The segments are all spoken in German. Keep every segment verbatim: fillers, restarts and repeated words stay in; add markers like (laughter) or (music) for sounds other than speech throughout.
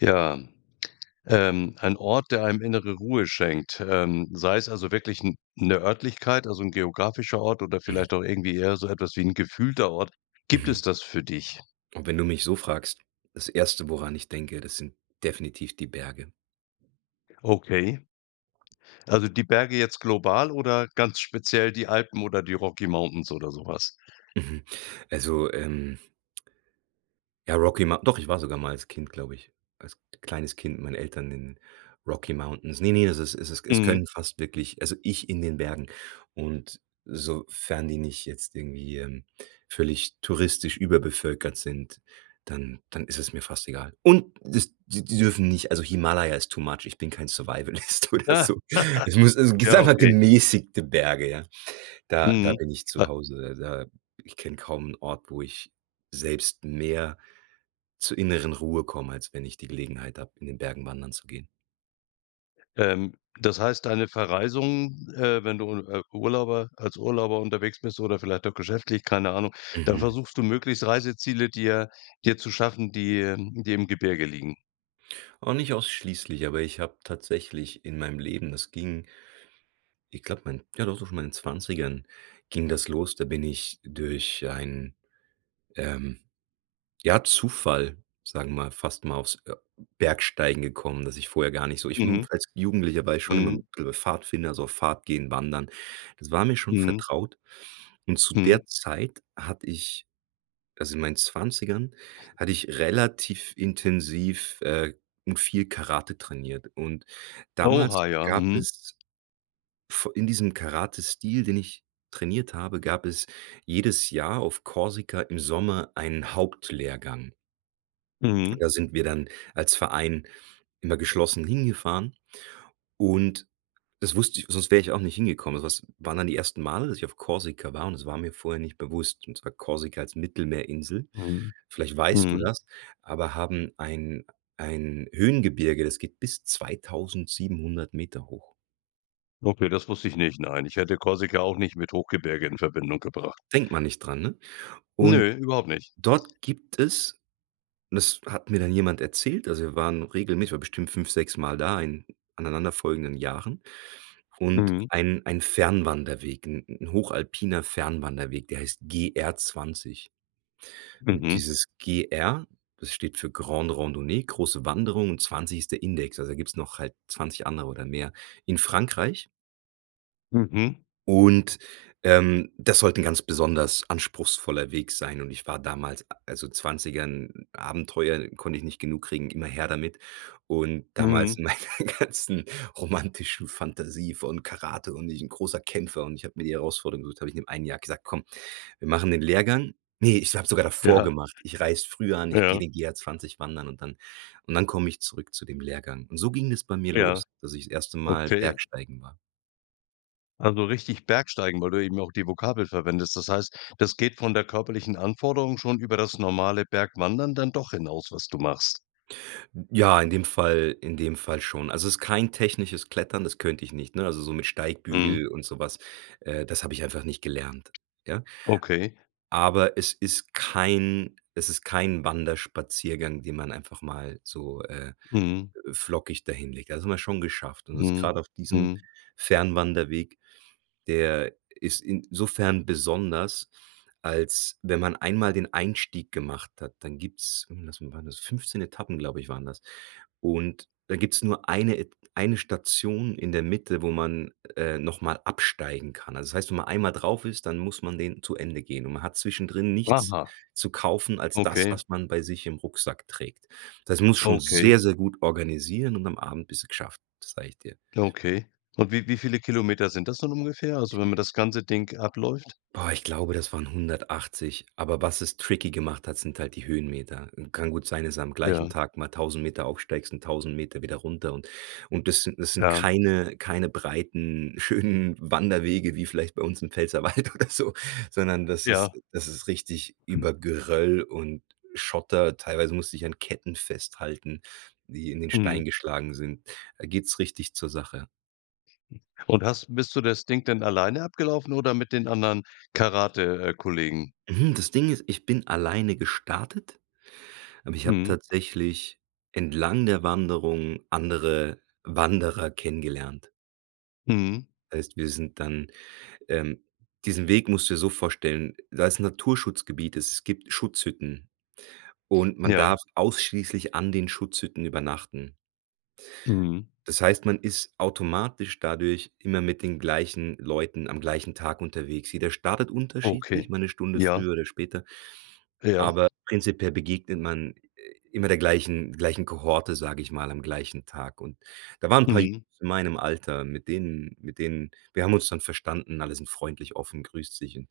Ja, ähm, ein Ort, der einem innere Ruhe schenkt, ähm, sei es also wirklich n 'ne Örtlichkeit, also 'n geografischer Ort oder Mhm. vielleicht auch irgendwie eher so etwas wie 'n gefühlter Ort. Gibt Mhm. es das für dich? Und wenn du mich so fragst, das Erste, woran ich denke, das sind definitiv die Berge. Okay. Also, die Berge jetzt global oder ganz speziell die Alpen oder die Rocky Mountains oder so was? Mhm. Also ähm ja Rocky Mou doch, ich war sogar mal als Kind, glaube ich, als kleines Kind mit meinen Eltern in Rocky Mountains. Ne, ne, das ist es ist es Mhm. können fast wirklich also ich in den Bergen und sofern die nicht jetzt irgendwie, ähm, völlig touristisch überbevölkert sind, dann dann ist es mir fast egal. Und das, die die dürfen nicht also Himalaya ist too much, ich bin kein Survivalist oder Ja. so. Es muss es g Ja, einfach okay. gemäßigte Berge, ja. Da, da Mhm, bin ich zu ah Hause, also da ich kenne kaum 'n Ort, wo ich selbst mehr zur inneren Ruhe komme, als wenn ich die Gelegenheit habe, in den Bergen wandern zu gehen. Ähm, das heißt, deine Verreisung, äh wenn du, äh, Urlauber als Urlauber unterwegs bist oder vielleicht auch geschäftlich, keine Ahnung, dann Mhm. versuchst du möglichst Reiseziele dir dir zu schaffen, die, ähm die im Gebirge liegen? Oh, nicht ausschließlich, aber ich habe tatsächlich in meinem Leben das ging ich glaube, mein ja, doch so schon in meinen zwanzigern ging das los. Da bin ich durch einen, ähm, ja, Zufall, sage mal, fast mal aufs, äh, Bergsteigen gekommen, dass ich vorher gar nicht so ich, hm Mhm, als Jugendlicher war ich schon immer (unintelligible) mhm. Pfadfinder, so auf Fahrt gehen, Wandern, das war mir schon Mhm. vertraut. Und zu Mhm. der Zeit hatte ich, also in meinen zwanzigern hatte ich relativ intensiv, äh und viel Karate trainiert und damals Oha, ja. gab Mhm. es v in diesem Karate-Stil, den ich trainiert habe, gab es jedes Jahr auf Korsika im Sommer einen Hauptlehrgang. Mhm. Da sind wir dann als Verein immer geschlossen hingefahren. Und das wusste ich sonst wär ich auch nicht hingekommen, also das waren dann die ersten Male, dass ich auf Korsika war und das war mir vorher nicht bewusst und zwar Korsika als Mittelmeerinsel, Mhm. vielleicht weißt du Mhm. das aber haben ein ein Höhengebirge, das geht bis zweitausendsiebenhundert Meter hoch. Okay, das wusste ich nicht. Nein, ich hätte Korsika auch nicht mit Hochgebirge in Verbindung gebracht. Denkt man nicht dran, ne? Und Nö, überhaupt nicht. dort gibt es und das hat mir dann jemand erzählt, also wir waren regelmäßig ich war bestimmt fünf, sechsmal da in aneinander folgenden Jahren. Und Mhm. ein ein Fernwanderweg 'n hochalpiner Fernwanderweg, der heißt GR-20. Und Mhm. dieses G-R, das steht für Grande Rendeuné, große Wanderung und zwanzig ist der Index. Also da gibt's noch halt zwanzig andere oder mehr in Frankreich. Mhm. Und, ähm, das sollte 'n ganz besonders anspruchsvoller Weg sein und ich war damals also Zwanzigern Abenteuer konnte ich nicht genug kriegen, immer her damit. Und Mhm. damals in meiner ganzen romantischen Fantasie von Karate und ich 'n großer Kämpfer und ich habe mir die Herausforderung gesucht, habe ich in dem einem Jahr gesagt: „Komm, wir machen den Lehrgang." Ne, ich habe sogar davor Ja. gemacht. Ich reise früher an, ich geh Ja. den GR-20 wandern und dann und dann komme ich zurück zu dem Lehrgang. Und so ging das bei mir Ja. los, dass ich das erste Mal Okay. Bergsteigen war. Also richtig Bergsteigen? Weil du eben auch die Vokabel verwendest. Das heißt, das geht von der körperlichen Anforderung schon über das normale Bergwandern dann doch hinaus, was du machst? Ja, in dem Fall in dem Fall schon. Also ist kein technisches Klettern, das könnte ich nicht, ne? Also so mit Mhm. Steigbügel und so was, äh, das habe ich einfach nicht gelernt, ja. Okay. Aber es ist kein es ist kein Wanderspaziergang, den man einfach mal so, äh, Mhm. flockig da hinlegt. Da sind wir schon geschafft und ist Mhm, grade auf diesem mhm. Fernwanderweg der ist in sofern besonders, als wenn man einmal den Einstieg gemacht hat, dann gibt's hm, lass mal waren das fünfzehn Etappen, glaube ich, waren das. Und da gibt's nur eine Et eine Station in der Mitte, wo man, äh, noch mal absteigen kann. Also das heißt, wenn man einmal drauf ist, dann muss man den zu Ende gehen und man hat zwischendrin nichts Aha. zu kaufen als das, Okay. was man bei sich im Rucksack trägt. Das muss schon Okay. sehr, sehr gut organisieren und am Abend bist du geschafft, sag ich dir. Okay. Und wie wie viele Kilometer sind das dann ungefähr? Also wenn man das ganze Ding abläuft? Boah, ich glaube, das waren hundertachtzig, aber was es tricky gemacht hat, sind halt die Höhenmeter. Kann gut sein, dass du am Ja. gleichen Tag mal tausend Meter aufsteigst und tausend Meter wieder runter und und das sind das sind Ja. keine keine breiten, schönen Wanderwege, wie vielleicht bei uns im Pfälzerwald oder so, sondern das ist Ja. das ist richtig Hm. über Geröll und Schotter. Teilweise musst dich an Ketten festhalten, die in den Stein Mhm. geschlagen sind. Da geht's richtig zur Sache. Und hast bist du das Ding denn alleine abgelaufen oder mit den anderen Karate äh, Kollegen? Mhm, das Ding ist, ich bin alleine gestartet, aber ich habe Mhm. tatsächlich, entlang der Wanderung, andere Wanderer kennengelernt. Mhm. Heißt, wir sind dann, ähm diesen Weg musst du dir so vorstellen, da ist Naturschutzgebiet, es gibt Schutzhütten und man darf Ja. ausschließlich an den Schutzhütten übernachten. Mhm. Das heißt, man ist automatisch dadurch immer mit den gleichen Leuten am gleichen Tag unterwegs. Jeder startet Okay. unterschiedlich, mal 'ne Stunde Ja. früher oder später, Ja. aber prinzipiell begegnet man immer der gleichen gleichen Kohorte, sage ich mal, am gleichen Tag und da waren 'n paar (unintelligible) Mhm. in meinem Alter mit denen mit denen wir haben uns dann verstanden, alle sind freundlich, offen, grüßt sich und,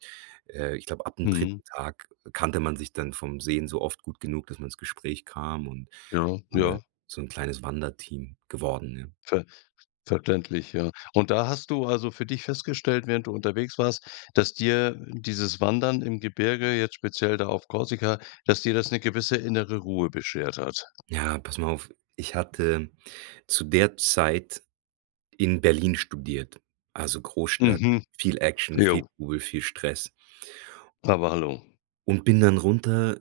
äh, ich glaube, ab dem Mhm. dritten Tag kannte man sich dann vom Sehen so oft gut genug, dass man ins Gespräch kam und Ja, alle ja. so 'n kleines Wanderteam geworden, ja. Ver verständlich, ja. Und da hast du also für dich festgestellt, während du unterwegs warst, dass dir dieses Wandern im Gebirge, jetzt speziell da auf Korsika, dass dir das 'ne gewisse innere Ruhe beschert hat? Ja, pass mal auf, ich hatte zu der Zeit in Berlin studiert, also Großstadt, Mhm. viel Action, viel Ja. Trubel, viel Stress. Aber hallo. Und bin dann runter,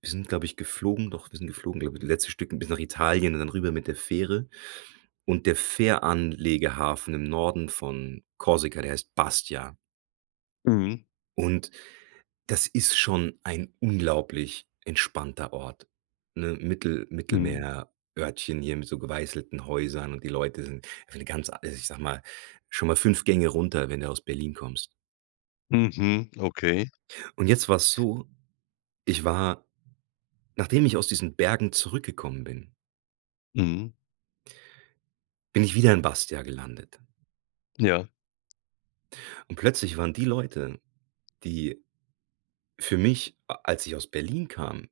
wir sind, glaube ich, geflogen doch, wir sind geflogen, glaube ich, das letzte Stück bis nach Italien und dann rüber mit der Fähre und der Fähranlegehafen im Norden von Korsika, der heißt Bastia. Mhm. Und, das ist schon ein unglaublich entspannter Ort, ne? Mittel Mhm. Mittelmeerörtchen hier mit so geweißelten Häusern und die Leute sind eine ganz also ich sage mal, schon mal fünf Gänge runter, wenn du aus Berlin kommst. Mhm. Okay. Und jetzt war es so, ich war nachdem ich aus diesen Bergen zurückgekommen bin Mhm. bin ich wieder in Bastia gelandet. Ja. Und plötzlich waren die Leute, die für mich, a als ich aus Berlin kam,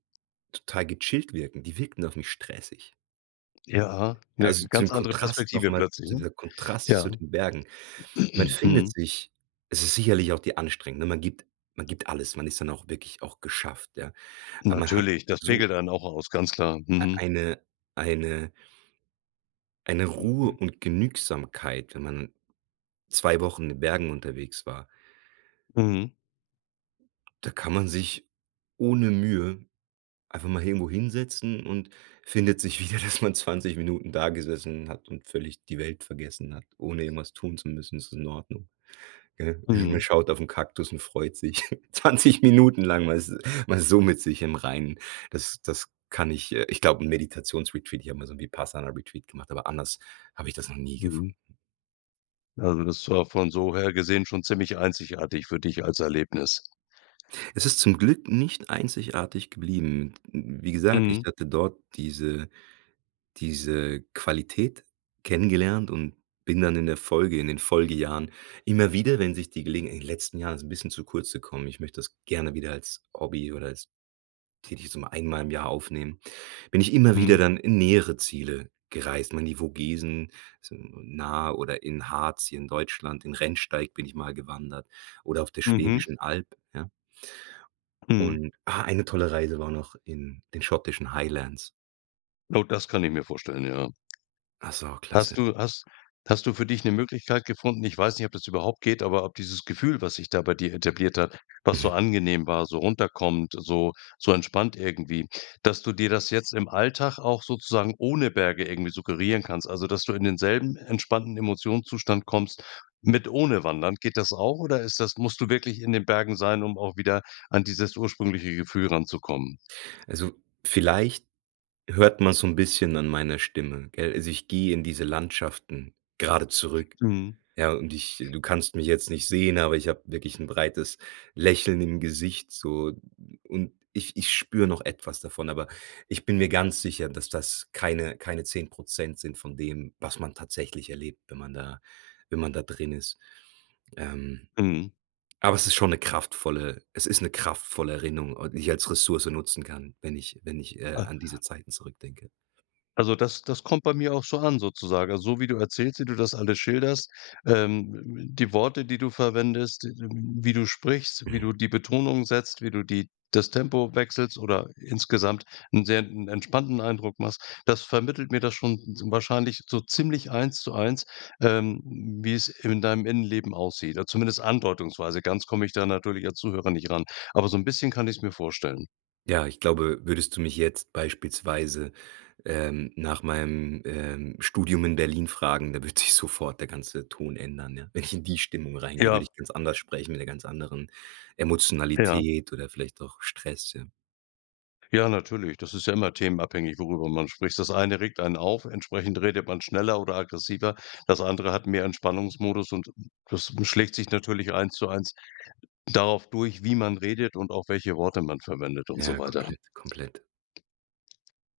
total gechillt wirken die wirkten auf mich stressig. Ja, 'ne Also ganz zum andere Kontrast noch Perspektive mal plötzlich, zu ne? dieser Kontrast Ja. zu den Bergen. Man (clears throat) findet Mhm. sich es ist sicherlich auch die Anstrengung. Man gibt man gibt alles, man ist dann auch wirklich auch geschafft, ja. Aber man hat Natürlich, das pegelt so einen auch aus, ganz klar. äh, Mhm. eine eine eine Ruhe (unintelligible) und Genügsamkeit, wenn man zwei Wochen in den Bergen unterwegs war. Mhm. Da kann man sich ohne Mühe, einfach mal irgendwo hinsetzen und findet sich wieder, dass man zwanzig Minuten da gesessen hat und völlig die Welt vergessen hat. Ohne irgendwas tun zu müssen, ist es in Ordnung, gell? Man Mhm. schaut auf 'n Kaktus und freut sich. (chuckles) zwanzig Minuten lang man ist man ist so mit sich im Reinen, das das kann ich, äh ich glaub 'n Meditations-Retreat, ich habe mal so 'n Vipassana-Retreat gemacht, aber anders hab ich das noch nie Mhm. gefunden. Also, das war von so her gesehen schon ziemlich einzigartig für dich als Erlebnis. Es ist zum Glück nicht einzigartig geblieben. (unintelligible) Wie gesagt, ich Mhm. hatte dort diese diese Qualität kennengelernt und bin dann in der Folge, in den Folgejahren, immer wieder, wenn sich die Gelegen in den letzten Jahren ist es 'n bisschen zu kurz gekommen, ich möchte das gerne wieder als Hobby oder als tätig so einmal im Jahr aufnehmen. Bin ich immer wieder Mhm. dann in nähere Ziele gereist, mal in die Vogesen, so nah oder in Harz hier in Deutschland, in Rennsteig bin ich mal gewandert oder auf der Mhm. Schwäbischen Alb, ja. Mhm. Und ah, eine tolle Reise war noch in den schottischen Highlands. Gut, das kann ich mir vorstellen, ja. Ach so, Hast klasse. du has hast du für dich 'ne Möglichkeit gefunden? Ich weiß nicht, ob das überhaupt geht, aber ob dieses Gefühl, was sich da bei dir etabliert hat, was so Mhm. angenehm war, so runterkommt, so so entspannt irgendwie, dass du dir das jetzt im Alltag auch sozusagen ohne Berge irgendwie suggerieren kannst? Also, dass du in denselben entspannten Emotionszustand kommst mit ohne Wandern. Geht das auch oder ist das musst du wirklich in den Bergen sein, um auch wieder an dieses ursprüngliche Gefühl ranzukommen? Also, vielleicht hört man so 'n bisschen an meiner Stimme, gell. Also ich gehe in diese Landschaften grade zurück, Mhm. ja, und ich du kannst mich jetzt nicht sehen, aber ich habe wirklich 'n breites Lächeln im Gesicht so und ich ich spüre noch etwas davon, aber ich bin mir ganz sicher, dass das keine keine zehn Prozent sind von dem, was man tatsächlich erlebt, wenn man da wenn man da drin ist. Ähm. Mhm. Aber es ist schon 'ne kraftvolle es ist 'ne kraftvolle Erinnung, äh, die ich als Ressource nutzen kann, wenn ich wenn ich, äh, Ah. an diese Zeiten zurückdenke. Also das das kommt bei mir auch so an sozusagen. Also, so wie du erzählst, wie du das alle schilderst, ähm, (unintelligible) die Worte, die du verwendest, (unintelligible) wie du sprichst, wie Mhm. du die Betonung setzt, wie du die das Tempo wechselst oder insgesamt 'n sehr 'n entspannten Eindruck machst, das vermittelt mir das schon (unintelligible) wahrscheinlich so ziemlich eins zu eins, ähm, wie es in deinem Innenleben aussieht. Äh, zumindest andeutungsweise. Ganz komme ich da natürlich als Zuhörer nicht ran. Aber so 'n bisschen kann ich's mir vorstellen. Ja, ich glaube, würdest du mich jetzt beispielsweise, ähm, nach meinem, ähm, Studium in Berlin fragen, da wird sich sofort der ganze Ton ändern, ja. Wenn ich in die Stimmung reingehe, Ja. würde ich ganz anders sprechen mit 'ner ganz anderen Ja. Emotionalität oder vielleicht auch Stress, ja. Ja, natürlich. Das ist ja immer themenabhängig, worüber man spricht. Das eine regt einen auf, entsprechend redet man schneller oder aggressiver. Das andere hat mehr Entspannungsmodus und das schlägt sich natürlich eins zu eins darauf durch, wie man redet und auch welche Worte man verwendet und so Ja, weiter. komplett, komplett.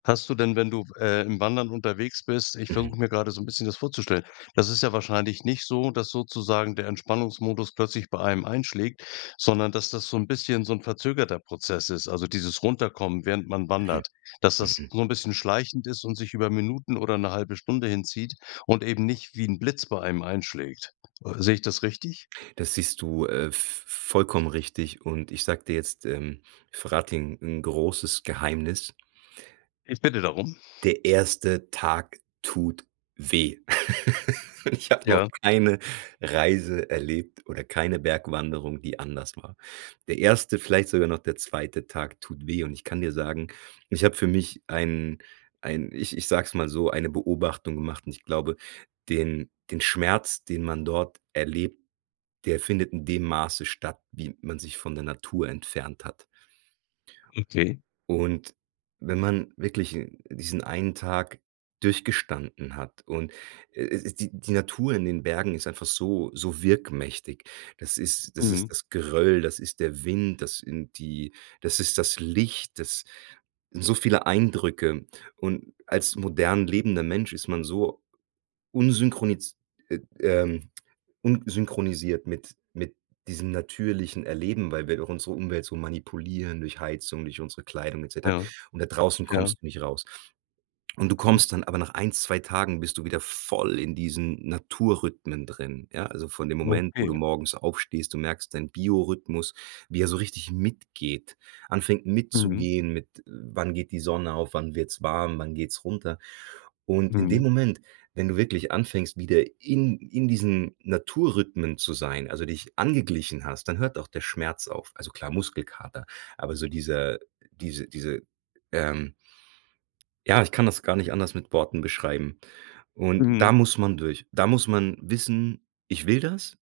Hast du denn, wenn du w äh, im Wandern unterwegs bist ich Mhm. versuche mir grade so 'n bisschen das vorzustellen. Das ist ja wahrscheinlich nicht so, dass sozusagen der Entspannungsmodus plötzlich bei einem einschlägt, sondern, dass das so 'n bisschen, so 'n verzögerter Prozess ist, also dieses Runterkommen, während man Mhm, wandert. Dass, das mhm. so 'n bisschen schleichend ist und sich über Minuten oder 'ne halbe Stunde hinzieht und eben nicht wie 'n Blitz bei einem einschlägt. Sehe ich das richtig? Das siehst du, äh, v v vollkommen richtig und ich sage dir jetzt, äh ich verrate dir 'n 'n großes Geheimnis. Ich bitte darum. Der erste Tag tut weh. (laughs) Ich habe noch Ja? keine Reise erlebt oder keine Bergwanderung, die anders war. Der erste, vielleicht sogar noch der zweite Tag tut weh und ich kann dir sagen, ich habe für mich ein ein ich ich sage es mal so, eine Beobachtung gemacht und ich glaube, den den Schmerz, den man dort erlebt, der findet in dem Maße statt, wie man sich von der Natur entfernt hat. Okay. Und wenn man wirklich 'n diesen einen Tag durchgestanden hat und, äh äh die die Natur in den Bergen ist einfach so so wirkmächtig. Das ist das ist, Mhm. das Geröll, das ist der Wind, das sind die das ist das Licht, das sind so viele Eindrücke. Und als modern lebender Mensch ist man so unsynchronisi äh, ähm, unsynchronisiert mit mit diesem natürlichen Erleben, weil wir auch unsere Umwelt so manipulieren durch Heizung, durch unsere Kleidung et cetera Ja. und da draußen Ja. kommst du nicht raus. Und du kommst dann (unintelligible) aber nach ein, zwei Tagen bist du wieder voll in diesen Naturrhythmen drin, ja. Also von dem Moment, wo du Okay. morgens aufstehst, du merkst deinen Biorhythmus, wie er so richtig mitgeht, anfängt Mhm. mitzugehen mit: Wann geht die Sonne auf, wann wird's warm, wann geht's runter. Und in dem Mhm. Moment, wenn du wirklich anfängst, wieder in in diesen Naturrhythmen zu sein, also dich angeglichen hast, dann hört auch der Schmerz auf also klar Muskelkater. Aber so diese dieser diese diese, ähm ja, ich kann das gar nicht anders mit Worten beschreiben und Mhm. da muss man durch. Da muss man wissen: „Ich will das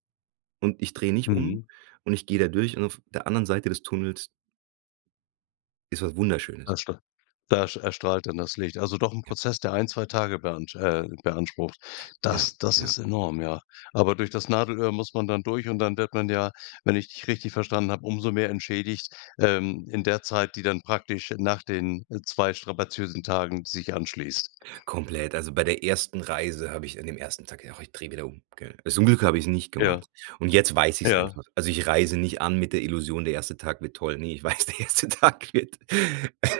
und ich drehe nicht um Mhm. und ich gehe da durch und auf der anderen Seite des Tunnels" „ist was Da Wunderschönes.“ erstra da erstrahlt dann das Licht. Also doch 'n Ja. Prozess, der ein, zwei Tage beansch äh, beansprucht. Ja, Das das ja. ist enorm, ja. Aber durch das Nadelöhr muss man dann durch und dann wird man ja, wenn ich dich richtig verstanden habe, umso mehr entschädigt, ähm, in der Zeit, die dann praktisch nach den zwei strapaziösen Tagen sich anschließt. Komplett, also bei der ersten Reise habe ich an dem ersten Tag gedacht: „Ach, ich drehe wieder um“, gell? Zum Glück habe ich's nicht Ja. gemacht und jetzt weiß ich's Ja. einfach. Also, ich reise nicht an mit der Illusion, der erste Tag wird toll. Ne, ich weiß, der erste Tag wird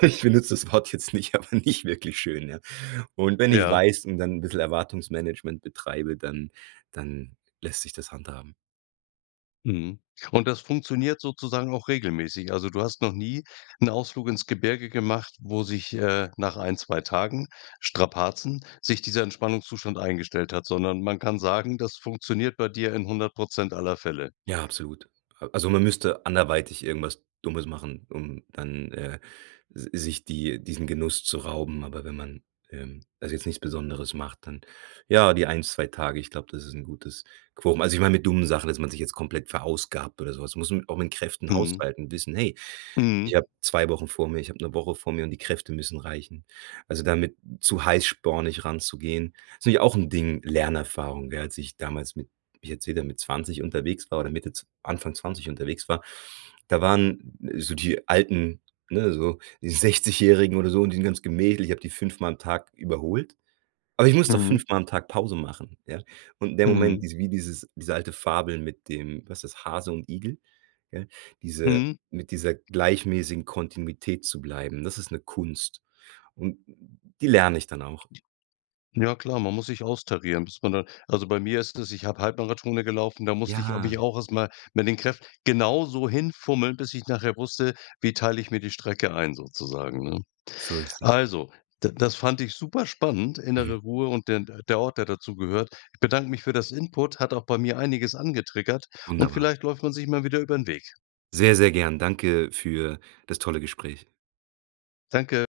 ich benutze das Wort jetzt nicht, aber nicht wirklich schön, ja. Und wenn ich's Ja. weiß und dann 'n bisschen Erwartungsmanagement betreibe, dann dann lässt sich das handhaben. Mhm. Und das funktioniert sozusagen auch regelmäßig. Also, du hast noch nie 'n Ausflug ins Gebirge gemacht, wo sich, äh, nach ein, zwei Tagen Strapazen sich dieser Entspannungszustand eingestellt hat, sondern man kann sagen, das funktioniert bei dir in einhundert Prozent aller Fälle. Ja, absolut. Äh, also man müsste anderweitig irgendwas Dummes machen, um dann, äh, s sich die diesen Genuss zu rauben, aber wenn man, ähm, also jetzt nichts Besonderes macht, dann ja, die eins, zwei Tage, ich glaube, das ist 'n gutes Quorum. Also ich meine, mit dummen Sachen, dass man sich jetzt komplett verausgabt oder so was, muss man auch mit Kräften Mhm. haushalten, wissen, hey: „Ich Mhm. habe zwei Wochen vor mir, ich hab 'ne Woche vor mir und die Kräfte müssen reichen.“ Also damit zu heißspornig ranzugehen, ist natürlich auch 'n Ding Lernerfahrung, gell, als ich damals mit (unintelligible) wieder mit zwanzig unterwegs war oder Mitte zw Anfang zwanzig unterwegs war, da waren so die alten, ne, so die Sechzigjährigen oder so und die sind ganz gemächlich ich habe die fünfmal am Tag überholt. Aber ich musste auch Mhm. fünfmal am Tag Pause machen, ja. Und der Mhm. Moment diese wie dieses diese alte Fabel mit dem, was ist das, Hase und Igel, gell? Diese Mhm. mit dieser gleichmäßigen Kontinuität zu bleiben, das ist 'ne Kunst. Und die lerne ich dann auch. Ja klar, man muss sich austarieren, bis man da also bei mir ist das, ich habe Halbmarathone gelaufen, da musste ich mich Ja. auch erst mal mit den Kräft genauso hinfummeln, bis ich nachher wusste, wie teile ich mir die Strecke ein sozusagen, ne? So ist es. Also d das fand ich super spannend, innere Mhm. Ruhe und den d der Ort, der dazugehört. Ich bedanke mich für das Input, hat auch bei mir einiges angetriggert und Wunderbar. vielleicht läuft man sich mal wieder über 'n Weg. Sehr, sehr gern. Danke für das tolle Gespräch. Danke!